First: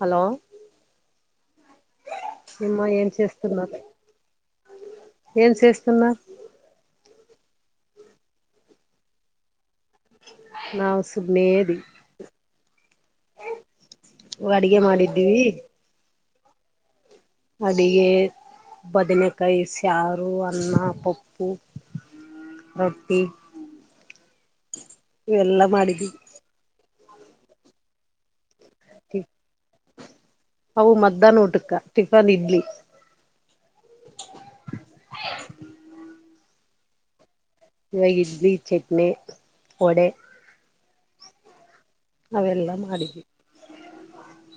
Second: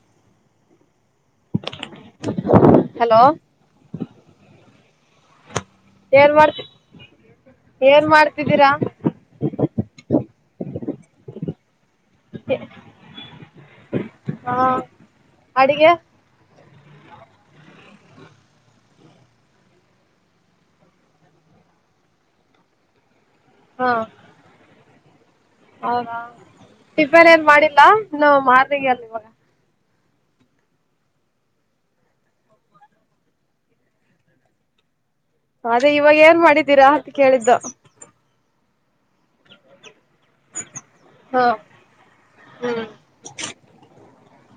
Hello ನಿಮ್ಮ hello ಏನ್್ಸ್ನ ಏನ್ ಸೇರ್ ಏನ್ ಮಾಡ್ತಿ ಏನ್ ಮಾಡ್ತಿದ್ದೀರಾ ನಾವು ಸು್ಮೇರಿ ಹ ಅಡಗೆ ಮಾಡಿದ್ದೀವಿ ಅಡಿಗೆ ಅಡಿಗೆ ಬದನೆಕಾಯಿ ಸಾರು ಅನ್ನ ಪಪ್ಪು ರತ್ತಿ ಹಾ ಇವೆಲ್ಲಾ ಮಾಡಿದೀವಿ ಹೌದಾ ಟಿಫನ್ ಏನ್ ಮಾಡಿಲ್ಲಾ ಇನ್ನು ಮಾರ್ನಿಂಗ್ ಅಲ್ಲಿ ಇವಾಗ ಅವು ಮದ್ದನ್ ಊಟಕ್ಕ ಟಿಫನ್ ಇಡ್ಲಿ ಅದೇ ಇವಾಗ ಏನ್ ಮಾಡಿದ್ದೀರಾ ಅಂತ ಕೇಳಿ ಇವಾಗ ಇಡ್ಲಿ ಚಟ್ನಿ ವಡೆ. ಹಾ. ಅವೆಲ್ಲ ಹ್ಮ್ ಮಾಡಿದ್ವಿ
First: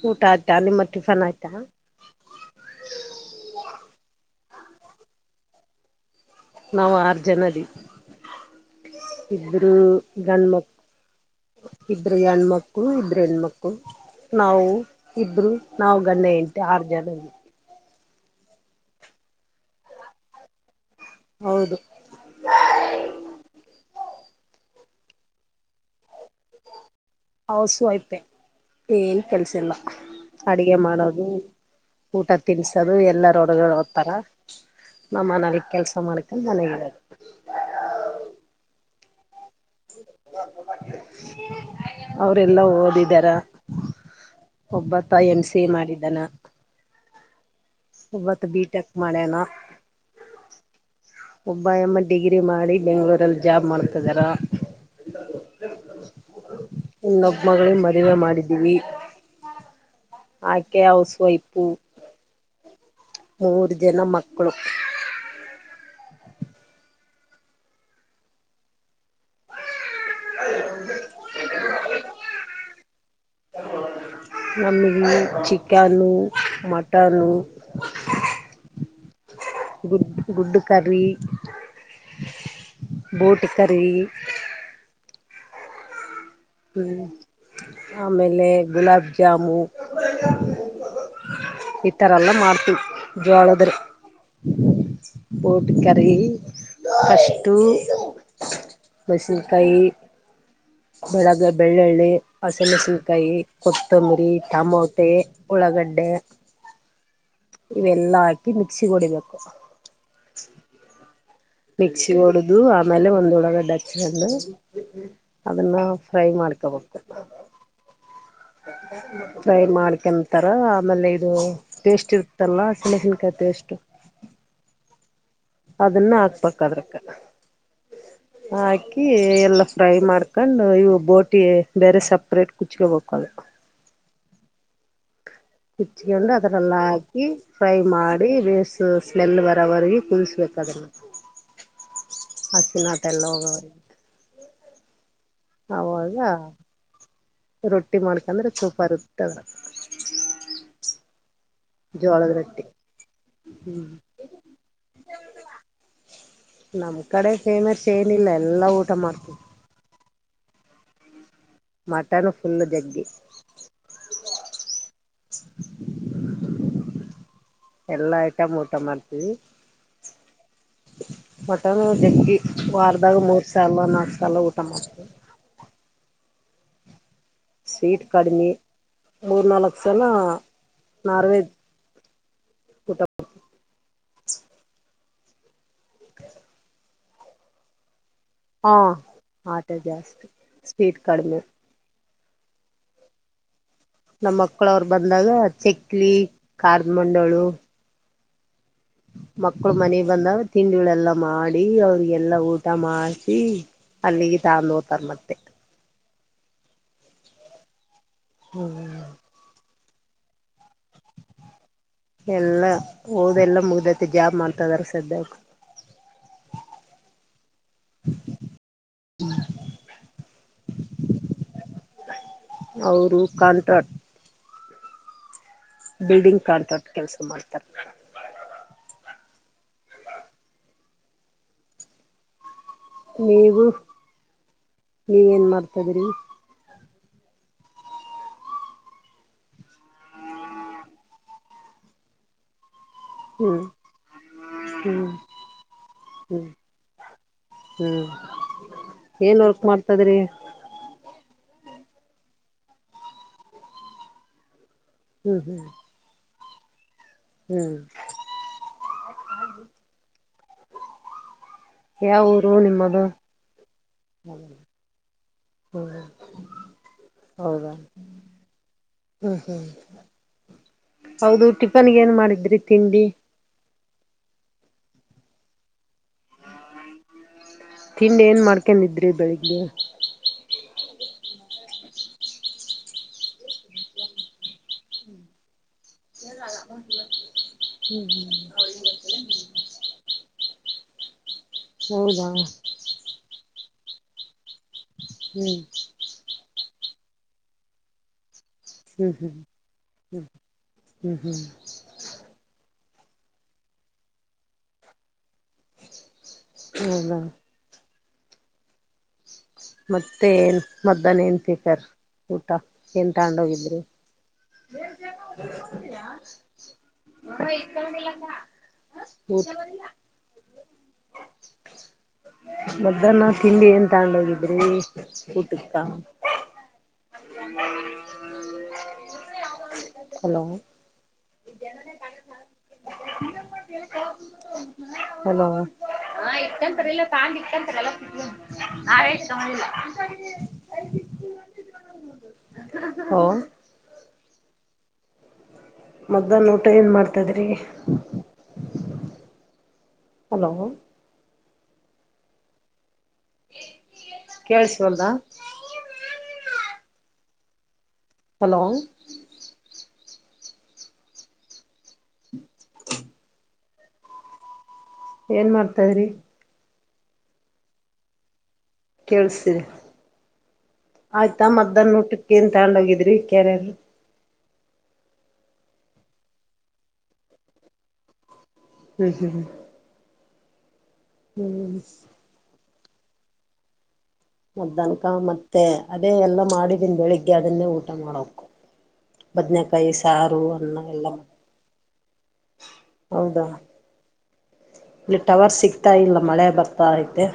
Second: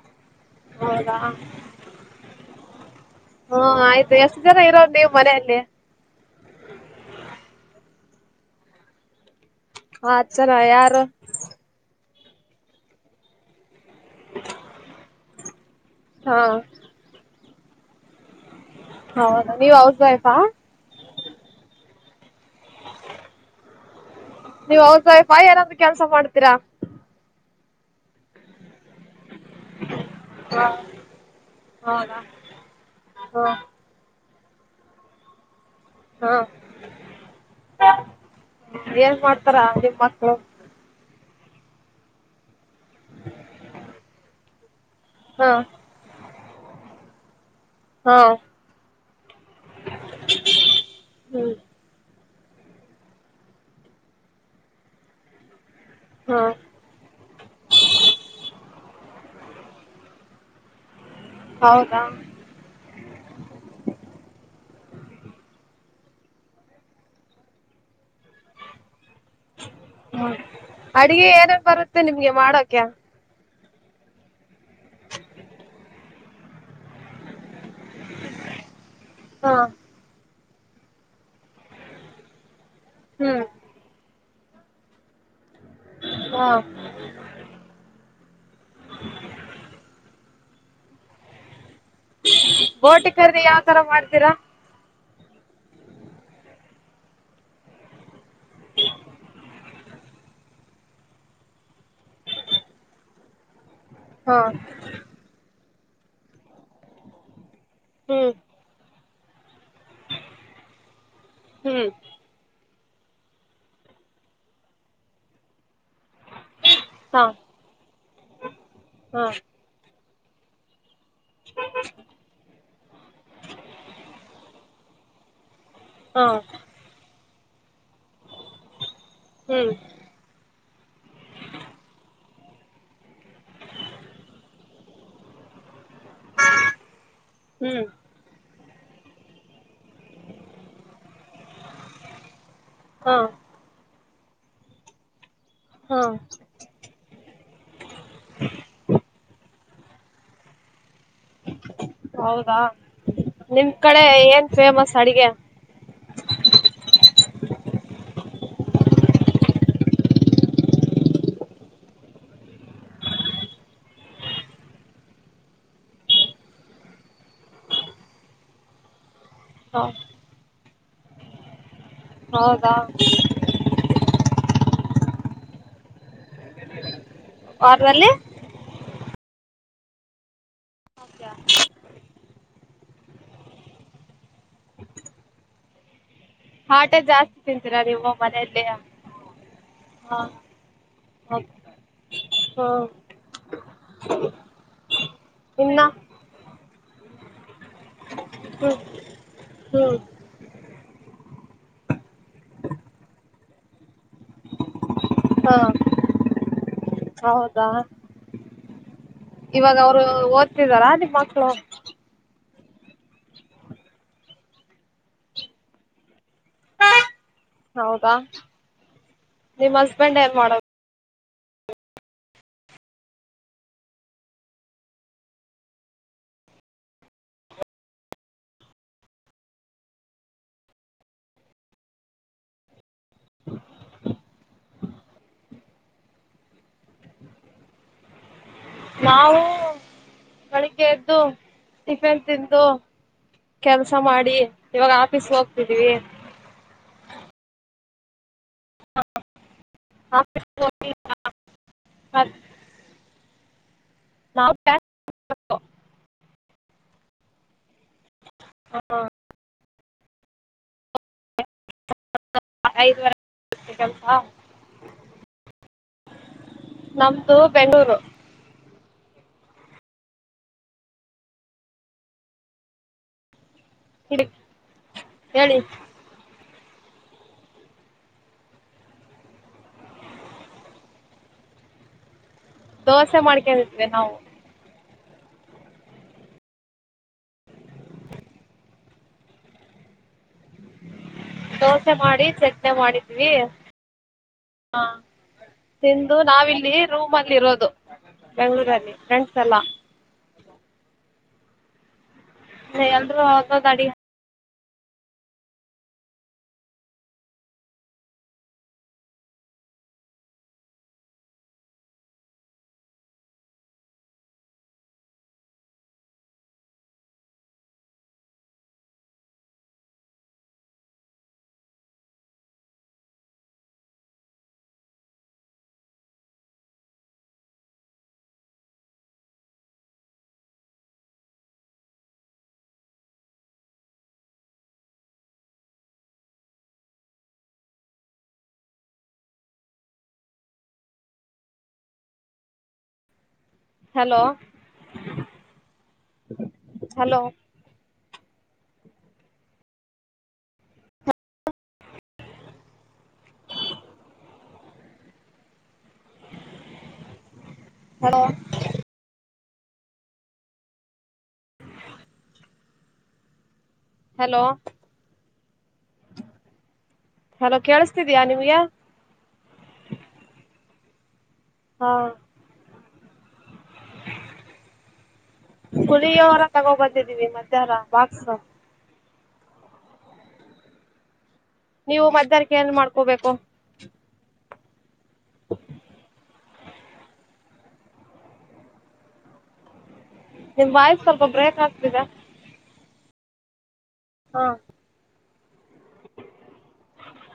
ಊಟ ಆದ ನಿಮ್ಮ ಹೌದಾ ಟಿಫನ್ ಆಯ್ತಾ! ಹ್ಮ ಆಯ್ತು ಎಷ್ಟು ಜನ ಇರೋ ನೀ ಮನೆಯಲ್ಲಿ ನಾವ್ ಆರ್ ಜನ ಇಬ್ರು ಹತ್ ಜನ ಗಂಡ್ಮಕ್ಳು ಯಾರು ಇಬ್ಬರು ಹೆಂಡ್ಮಕ್ಕಳು ಇಬ್ರು ಹೆಣ್ಮಕ್ಳು. ನಾವು ಇಬ್ರು ನಾವ್ ಹಾ ಗಂಡ ಆರು ಜನ. ಹೌದ ನೀವ್ ಹೌದು. ನೀವ್ ಹ--ಫ ಏನಂದು ಕೆಲ್ಸ ಮಾಡ್ತೀರಾ? ಹಸು ಆಯ್ತೆ ಏನ್ ಕೆಲ್ಸಿಲ್ಲ. ಅಡಗೆ ಮಾಡೋದು ಹೌದಾ ಊಟ ತಿನ್ಸೋದು ಎಲ್ಲರ ಒಡಗಡೆ ದ್ತಾರ ನಮ್ಮ ಕೆಲಸ ಹ ಹಾ ಮಾಡ್ತ ನನಗೆ ಏನ್ ಮಾಡ್ತಾರ ನಿಮ್ಮ ಮಕ್ಳು. ಅವ್ರೆಲ್ಲಾ ಓದಿದಾರ. ಒಬ್ಬತ್ತ ಎಮ್ ಹಾ ಸಿ ಎ ಮಾಡಿದ್ದಾನ. ಹಾ ಬಿಟೆಕ್ ಮ--ನ [inaudible] [unintelligible] ಒಬ್ಬ ಡಿಗ್ರಿ ಮಾಡಿ ಬೆಂಗ್ಳೂರಲ್ಲಿ ಜಾಬ್ ಮಾಡ್ತಿದಾರ. ಹಾ ಇನ್ನೊಬ್ ಮಗಳಿಗೆ ಮದುವೆ ಮಾಡಿದ್ದೀವಿ. ಆಕೆ ಹ ಹೌದಾ! ಮೂರು ಜನ ಮಕ್ಕಳು. ಅಡಗೆ ಏನ ಬರುತ್ತೆ ನಿಮ್ಗೆ ಮಾ ನಮಗೆ ಚಿಕನ್ನು ಮಟನು. ಹಾ ಗುಡ್ಡು ಕರಿ ಹ್ಮ್ ಬೋಟ್ ಕರಿ ಹಾ ಆಮೇಲೆ ಗುಲಾಬ್ ಜಾಮು ಈತರ ಎಲ್ಲ ಮಾಡ್ತೀವಿ ಬೋಟಿ ಕರ್ರಿ ಜೋಳ ಯಾವ ತರ ಮಾಡ್ತೀರಾ ಬೋಟ್ ಕರಿ ಫ ಬ ಕಾಯಿ ಬೆಳಗ್ಗೆ ಬೆಳ್ಳುಳ್ಳಿ ಹಸಿ ನ್ಕಾಯಿ ಕೊತ್ತಂಬರಿ ಹಾ ಟಮೊಟೆ. ಉಳಗಡ್ಡೆ. ಇವೆಲ್ಲಾ ಹ್ಮ್ ಹಾಕಿ ಮಿಕ್ಸಿ ಹೊಡಿಬೇಕು ಹ್ಮ್ ಮಿಕ್ಸಿ ಹೊಡದು ಆಮೇಲೆ ಹಚ್ಕೊಂಡು ಅದನ್ನ. ಫ್ರೈ ಮಾಡ್ಕ ಹಾ ಹಾ ಫ್ರೈ ಮಾಡ್ಕ. ಇತರ ಆಮೇಲೆ ಇದು ಟೇಸ್ಟ್ ಇರ್ತ್ತಲ್ಲ ಸಣ್ಣೆ ನ್ಕಾಯಿ ಟೇಸ್ಟ್ ಅದನ್ನ ಹಾ ಹಾಕ್ಬೇಕ ಹಾಕಿ ಎಲ್ಲ ಹ್ಮ್ ಫ್ರೈ ಮಾಡ್ಕೊಂಡು ಇವು ಬೋಟಿ ಬೇರೆ ಸಪ್ರೇಟ್ ಕುಚ್ಕೋಬೇಕ ಅದು. ಹಚ್ಕೊಂಡು ಅದ್ರಲ್ಲ ಹಾಕಿ ಫ್ರೈ ಹ್ಮ್ ಮಾಡಿ ಬೇಸ್ ಸ್ಮೆಲ್ ಬರವರ್ಗ ಕೂದಿಸ್ಬೇಕ ಹ--ನಟ ಹಾ ಎಲ್ಲ ಹೋಗ. ಹಾ ಹಾ--ರೊಟ್ಟಿ ಮಾಡ್ಕಂದ್ರೆ ಚೂಪರು ಜೋಳದ ಹೌದಾ ರೊಟ್ಟಿ ನಿಮ ಕಡೆ ಏನ್ ಫೇಮಸ್ ಅಡಗೆ. ನಮ್ ಕಡೆ ಫೇಮಸ್ ಏನಿಲ್ಲ ಎಲ್ಲಾ ಊಟ ಮಾಡ್ತೀವಿ. ಮಟನು ಫುಲ್ ಜಗ್ಗಿ. ಎಲ್ಲ ಊಟ ಮಾಡ್ತೀವಿ. ಹಾ. ಮಟ್ಟಾನ ಹೌದಾ ವಾರದಾಗ ಮೂರ್ ಸಾಲ ನಾಲ್ಕು ಸಾಲ ಊಟ ಮಾಡ ಸ್ವೀಟ್ ಅದ್ರಲ್ಲಿ ಕಡಿಮೆ ಮೂರ್ನಾಾಲ್ಕು ಜನ ನಾರ್ವೆಜ್ ಊಟ ಹ ಆಟೆ ಜಾಸ್ತಿ ತಿಂತೀರಾ ನೀವು ಮನೆಯಲ್ಲಿ ಹಾ ಆಟ ಹ ಜಾಸ್ತಿ ಸ್ಪೀಡ್ ಕಡಿಮೆ ಹ್ಮ ನಮ್ಮ ಮಕ್ಳ ಅವರು ಬಂದಾಗ ಚಕ್ಲಿ ಕಾರ್ದ ಮಂಡಳು ಹ ಮಕ್ಕಳ ಮನೆಗೆ ಬಂದಾಗ ತಿಂಡಿಳ ಎಲ್ಲ ಮಾಡಿ ಅವ್ರಿಗೆಲ್ಲ ಊಟ ಮಾಡಸಿ ಅಲ್ಲಿಗೆ ತಂದುೋತಾರ ಮತ್ತ ಹಾ ಹೌದಾ ಹ್ಮ ಇವಾಗ ಅವ್ರು ಓದ್ತಿದಾರ ಅದಿ ಮಕ್ಳು ಎಲ್ಲ ಹೋದೆಲ್ಲ ಮುಗ್ದೈತಿ ಜಾಮ್ ಅಂತದ್ರ ಸದ್ಯಕ ಹೌದಾ ನಿಮ್ ಹಸ್ಬೆಂಡ್ ಏನ್ ಮಾಡದು ಅವರು ಕಾಂತಟ್ ಬಿಲ್ಡಿಂಗ್ ಕಾಣ್ತ ಕೆಲ್ಸ ಮಾಡ್ತಾರೆ ನೀವು ನೀವ ೇನ್ ಮಾಡ್ತದ್ರಿ ನಾವು ಬೆಳಗ್ಗೆ ಎದ್ದು ಟಿಫಿನ್ ತಿಂದು ಹ್ಮ್ ಕೆಲ್ಸ ಮಾಡಿ ಇವಾಗ ಹ್ಮ್ ಆಫೀಸ್ ಹೋಗ್ತಿದೀವಿ ಹ್ಮ್ ಹ್ಮ್ ಏನ್ ವರ್ಕ್ ಮಾಡ್ತದ್ರಿ ಹತ್ತು ನಾವು ಹ್ಮ್ ಹ್ಮ್ ಹ್ಮ್ ಹಾ ಯಾವ ಊರು ನಿಮ್ಮದು ಐದುವರೆ ಕೆಲ್ಸ ಹ್ಮ ನಮ್ದು ಬೆಂ್ಗಳೂರು ಹ್ಮ್ ಹ್ಮ್ ಹೌದು ಟಿಫನ್ಗೆ ಏನ್ ಮಾಡಿದ್ರಿ ತಿಂಡಿ ಹಡ ಹೇಳಿ ತಿಂಡಿ ಏನ್ ಮಾಡ್ಕೊಂಡಿದ್ರಿ ಬೆಳಿಗ್ಗೆ ದೋಸೆ ಮಾಡ್ಕಿದ್ವಿ ನಾವು ಹ್ಮ್ ಹ್ಮ್ ದೋಸೆ ಮಾಡಿ ಹೌದಾ ಚಟ್ನಿ ಮಾಡಿದ್ವಿ ಹಾ ಹ್ಮ್ ತಿಂದು ನಾವಿಲ್ಲಿ ರೂಮ್ ಅಲ್ಲಿ ಇರೋದು ಬೆಂ್ಗಳೂರಲ್ಲಿ ಹ್ಮ್ ಹ್ಮ್ ಫ್ರೆಂಡ್ಸ್ ಎಲ್ಲ ಹ್ಮ್ ಹ್ಮ್ ಎಲ್ರೂ ಅಡಿ ಹೌದಾ ಮತ್ತೆ ಏನ್ ಮದ್ದಹನ ನ್ ಫರ್ ಊಟ ಏನ್ ತಗೊಂಡೋಗಿದ್ರು ಾ ಹ ಇಲ್ಲಲ್ಲ ಅ ಮಧ್ಯಾಹ್ನ ತಿಂಡಿ ಏನ್ ತಗೊಂಡು ಹೋಗಿದ್ರಿ ಊಟಕ್ಕ ಅ ಹಲೋ ಹ ಹಲೋ ಹಾ ಇತ್ತಂತರಿ ಇಲ್ಲ ತಾಂಡ ಇಟ್ಟಂತಾರೆ ಎಲ್ಲ ಆಷ್ಟ ತಗಿಲ್ಲ ಹ ಹ ಹಲೋ. ಮದ್ಯಾಹ್ನ ಊಟ ಏನ್ ಹಲೋ ಮಾಡ್ತಾದ್ರಿ. ಹಲೋ. ಕೆಳಸ ವಾಲ್ಡ. ಹಲೋ. ಹಲೋ. ಏನ್ ಮಾಡ್ತಾರಿ. ಹಲೋ ಕೇಳಿಸತಾ ಇದೀಯಾ ನಿಮಗೆ. ಕೇಳಸತ ಇದೇ ಆಯ್ತಾ ಹಾ ಮದ್ಯಾಹ್ನ ಊಟಕ್ಕೆ ಏನ ತೊಂಡೋಗಿದ್ರಿ ಕ್ಯಾರ. ಪುಳಿಯೋಗರೆ ತಗೊಂಡು ಬಂದಿದ್ದೀವಿ ಮದ್ಯಾಹ್ನ ಬಾಕ್ಸ. ಹ್ಮ್ ಹ್ಮ್ ಹ್ಮ. ಹ್ಮ್. ನೀವು ಮಧ್ಯಾಹ್ನಕ್ಕೆ ಏನ್ ಮಾಡ್ಕೋಬೇಕು. ಮದ್ಯಾಹ್ನ ಕ ಮತ್ತೆ ಅದೇ ಎಲ್ಲಾ ಮಾಡಿದನ ಬೆಳಿಗ್ಗೆ ಅದನ್ನೇ ಊಟ ಮಾಡಕ. ಬದನಕಾಯಿ ಸಾರು ನಿಮ್ ಅನ್ನ ವಾಯ್ಸ್ ಎಲ್ಲಾ. ಸ್ವಲ್ಪ ಬ್ರೇಕ್ ಆಗ್ತಿದೆ ಹೌದಾ. ಹ್ಮ್ಮ್. ಇ ಟವರ್ ಸಿಗ್ತಾ ಇಲ್ಲ ಮಳೆ ಬರ್ತಾ ಇದೆ.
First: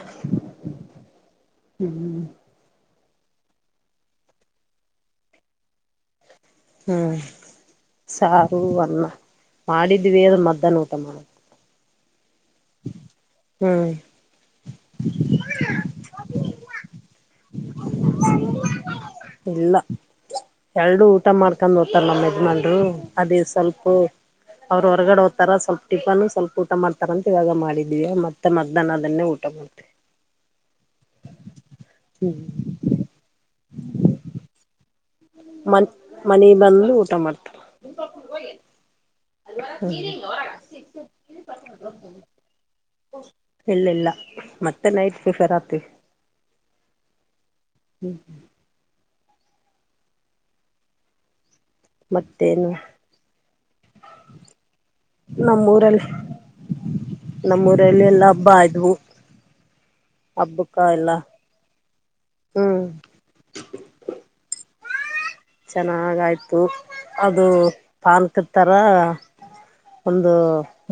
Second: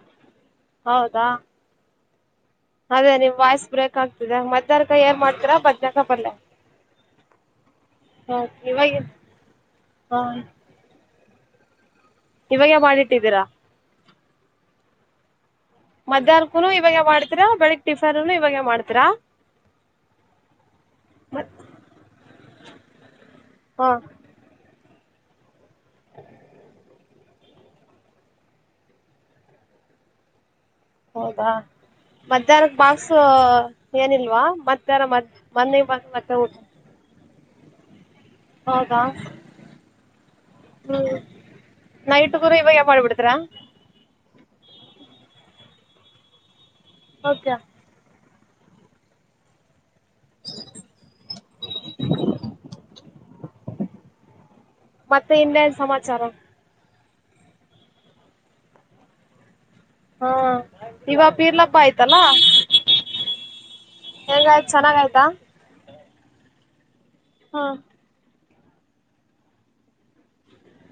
ಹೌದಾ ಅದೇ ನೀಮ್ಮ ವಾಯ್ಸ್ ಬ್ರೇಕ್ ಆಗ್ತಿದೆ ಮದ್ಯಾಹ್ನ ಕ ಏನ್ ಮಾಡ್ತೀರಿ ಬದನೇಕಾಯಿ ಪಲ್ಯ. ಹ್ಮ ಹ ಸಾರು ಇವಾಗ ಅನ್ನ ಹ ಮಾಡಿದ್ವಿ ಅದ ಮಧ್ಯಾಹ್ನ ಊಟ ಮಾಡ. ಇವಾಗೆ ಮಾಡಿಟ್ಟಿದ್ದೀರಾ. ಹ್ಮ್ [inaudible] ಮಧ್ಯಾಹ್ನ ಕೂನು ಇವಾಗ ಮಾಡ್ತೀರಾ ಬೆಳಿಗ್ ಟಿಫನ್ನು ಇವಾಗೆ ಮಾಡ್ತೀರಾ. ಇಲ್ಲ ಎರಡು ಊಟ ಮತ್ ಮಾಡಾಕೊಂಡು ಹೋಗ್ತಾರಾ ನಮ್ಮ ಯಜಮಾನರು ಅದೇ ಸ್ವಲ್ಪ. ಹ ಅವರು ಹೊರಗಡೆ ಹೋಗತಾರ ಸ್ವಲ್ಪ ಟಿಫನ್ ಸ್ವಲ್ಪ ಊಟ ಮಾಡ್ತಾರಂತ ಇವಾಗ ಮಾಡಿದ್ವಿ ಮತ್ತ ಮಧ್ಯಾಹ್ನ ಅದನ್ನೇ ಊಟ ಮಾಡ್ತೀವಿ. [inaudible] ಹೌದಾ ಹ್ಮ್ ಮಧ್ಯಾಹ್ನಕ್ ಬಾಕ್ಸ್ ಏನಿಲ್ವಾ ಮತ್ತ. ಮನ್ ಮನೆಗಿ ಬಂದು ಊಟ ಮಾಡ್ತಾರೆ. ಹ್ಮ ನೈಟ್ ದು ಇವ. ಇಲಿಲ್ ಮತ್ತೆ ನೈಟ್ ಪ್ರಿಪೇರ್ ಆಗಬೇಕು. ಹೌದ. ಹ್ಮ್ಮ. [inaudible] ಮತ್ತೇನು ಮತ್ತೆ ಇನ್ನೇನ್ ನಮ್ಮೂರಲ್ಲಿ ಸಮಾಚಾರ. ನಮ್ಮೂರಲ್ಲಿ ಎಲ್ಲಾ ಹಬ್ಬ ಆದ್ವು. ಹಾ ಹಬ್ಬಕ್ಕ ಎಲ್ಲ ಇವಗ ಪೀರ್ಲಪ್ಪ ಆಯ್ತಲ್ಲ ಹ್ಮ್ ಹೆಂಗ್ತ. ಚೆನ್ನಾಗ ಆಯ್ತಾ. ಚೆನ್ನಾಗಯ್ತು ಅದು ಹಾ ಪಾನಕ ತರ. ಒಂದು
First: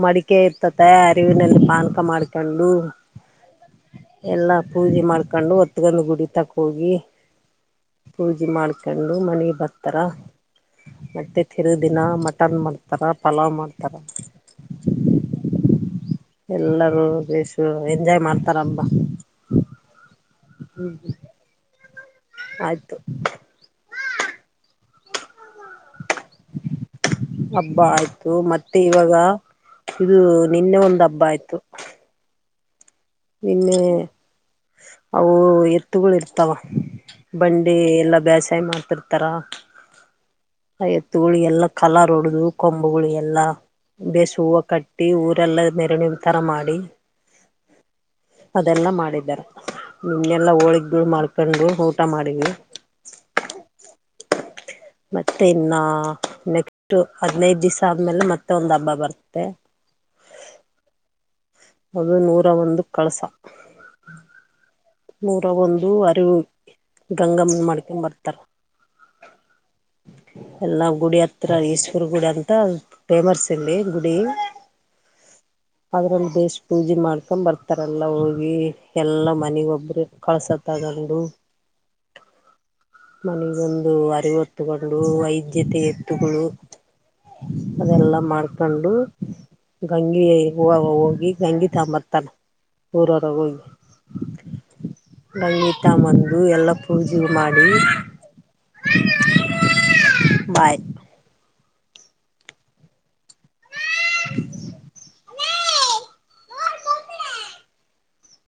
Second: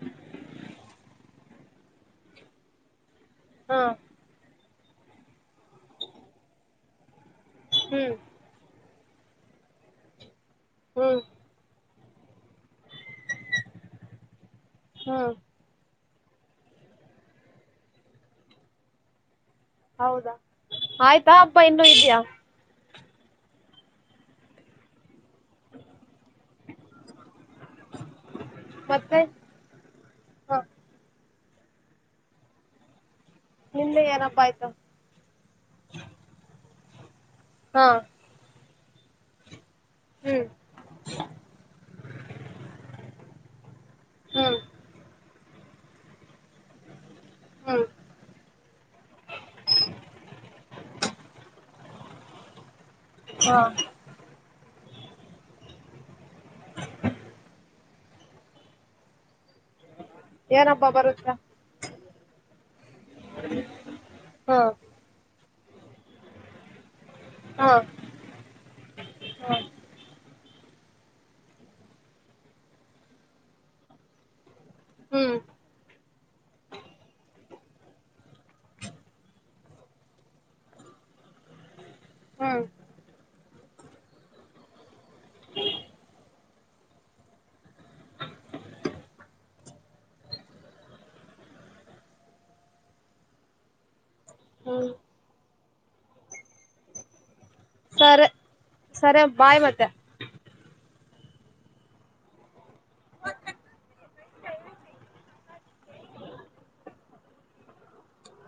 ಮಡಿಕೆ ಇರ್ತತೆ ಅರಿವಿನಲ್ಲಿ ಪಾನಕ ಮಾಡ್ಕೊಂಡು. ಹಾ ಎಲ್ಲ ಪೂಜೆ ಮಾಡ್ಕೊಂಡು ಹೊತ್ಕೊಂಡು ಗುಡಿ ತನಕ ಹೋಗಿ. ಹ್ಮ್ ಪೂಜೆ ಮಾಡ್ಕೊಂಡು ಮನೆಗೆ ಬತ್ತರ ಹ್ಮ್ ಮತ್ತೆ ತಿರುದ. ದಿನ ಮಟನ್ ಮಾಡ್ತಾರೆ ಪಲಾವ್ ಮಾಡ್ತಾರೆ. ಹ್ಮ್ ಎಲ್ಲರೂ ಬೇಶ ಎಂಜಾಯ್ ಮಾಡ್ತಾರ ಹಬ್ಬ. ಹೌದಾ ಆಯ್ತಾ ಹಬ್ಬ ಇನ್ನುೂ ಇದ್ಯಾ. [unintelligible] [inaudible] ಹಬ್ಬ ಆಯ್ತು ಮತ್ತೆ ಇವಾಗ ಇದು ಹ ನಿನ್ನೆ ಒಂದ ಹಬ್ಬ ಆಯ್ತು. [inaudible] ನಿನ್ನೆ ನಿಂದೆ ಏನಪ್ಪ ಆಯ್ತು ಅವು ಎತ್ತುಗಳು ಇರ್ತಾವ. ಬಂಡಿ ಹಾ ಎಲ್ಲಾ ಬೇಸಾಯ ಮಾಡ್ತಿರ್ತಾರ. ಹ್ಮ್ ಆ ಎತ್ತುಗಳಿ ಎಲ್ಲಾ ಕಲ ರ ಹೊಡ್ದದು ಕೊಂಬು ಎಲ್ಲಾ ಬೇಸ್ ಹ್ಮ್ ಹೂವು ಕಟ್ಟಿ ಊರ್ ಏಲ್ಲ ಮೆರಣಿ ತರ ಮಾಡಿ ಹ್ಮ ಅದೆಲ್ಲ ಮಾಡಿದ್ದಾರೆ ನಿನ್ನೆಲ್ಲಾ ಹೋಳಗ್ ಮರ್ಕೊಂಡು ಊಟ ಮಾಡ್ವಿ ಹಾ ಮತ್ತೆ ಇನ್ನ ನೆಕ್ಸ್ಟ್ ಹದನೈದ ದಿವಸ ಆದ್ಮೇಲೆ ಮತ್ತೆ ಒಂದ್ ಹಬ್ಬ ಬರ್ತ್ತೆ ಏನಬ್ಬ ಬರುತ್ತಾ ಅದು ನೂರ ಒಂದು ಕಳಸ ಹಾ [unintelligible] ಅರಿವು ಗಂಗಮ್ಮನ ಹಾ ಮಾಡ್ಕೊಂಡ್ ಬರ್ತಾರ ಎಲ್ಲಾ ಗುಡಿ ಹತ್ರ ಈಶ್ವವರ್ ಗುಡಿ ಅಂತ ಫೇಮಸ್ ಇಲ್ಲಿ ಗುಡಿ ಹ್ಮ್ ಅದ್ರಲ್ಲಿ ದೇಶ ಪೂಜೆ ಮಾಡ್ಕೊಂಡ್ ಬರ್ತ ಆಥರ ಎಲ್ಲ ಹೋಗಿ ಎಲ್ಲ ಮನಗೊ ಒಬ್ಬರು ಕಳ್ಸ ತಗೊಂಡು ಹ್ಮ್ ಮನಗೊಂದು ಅರಿವು ತಗೊಂಡು ವೈದ್ಯತೆ ಎತ್ತುಗಳು ಪೂನಾ ಅದೆಲ್ಲ ಮಾಡ್ಕೊಂಡು ಗಂಗೆ ಹ ಹೋಗಿ ಗಂಗಿ ತಂಬರ್ತಾನ ಊರವರಗೆ ಹೋಗಿ ಹ್ಮ [unintelligible] ಬಂದು ಎಲ್ಲಾ ಪೂಜೆ ಮಾಡಿ ಸರಿ ಸರಿ ಬಾಯ್ ಮತ್ತೆ ಬಾಯಿ ಹೇ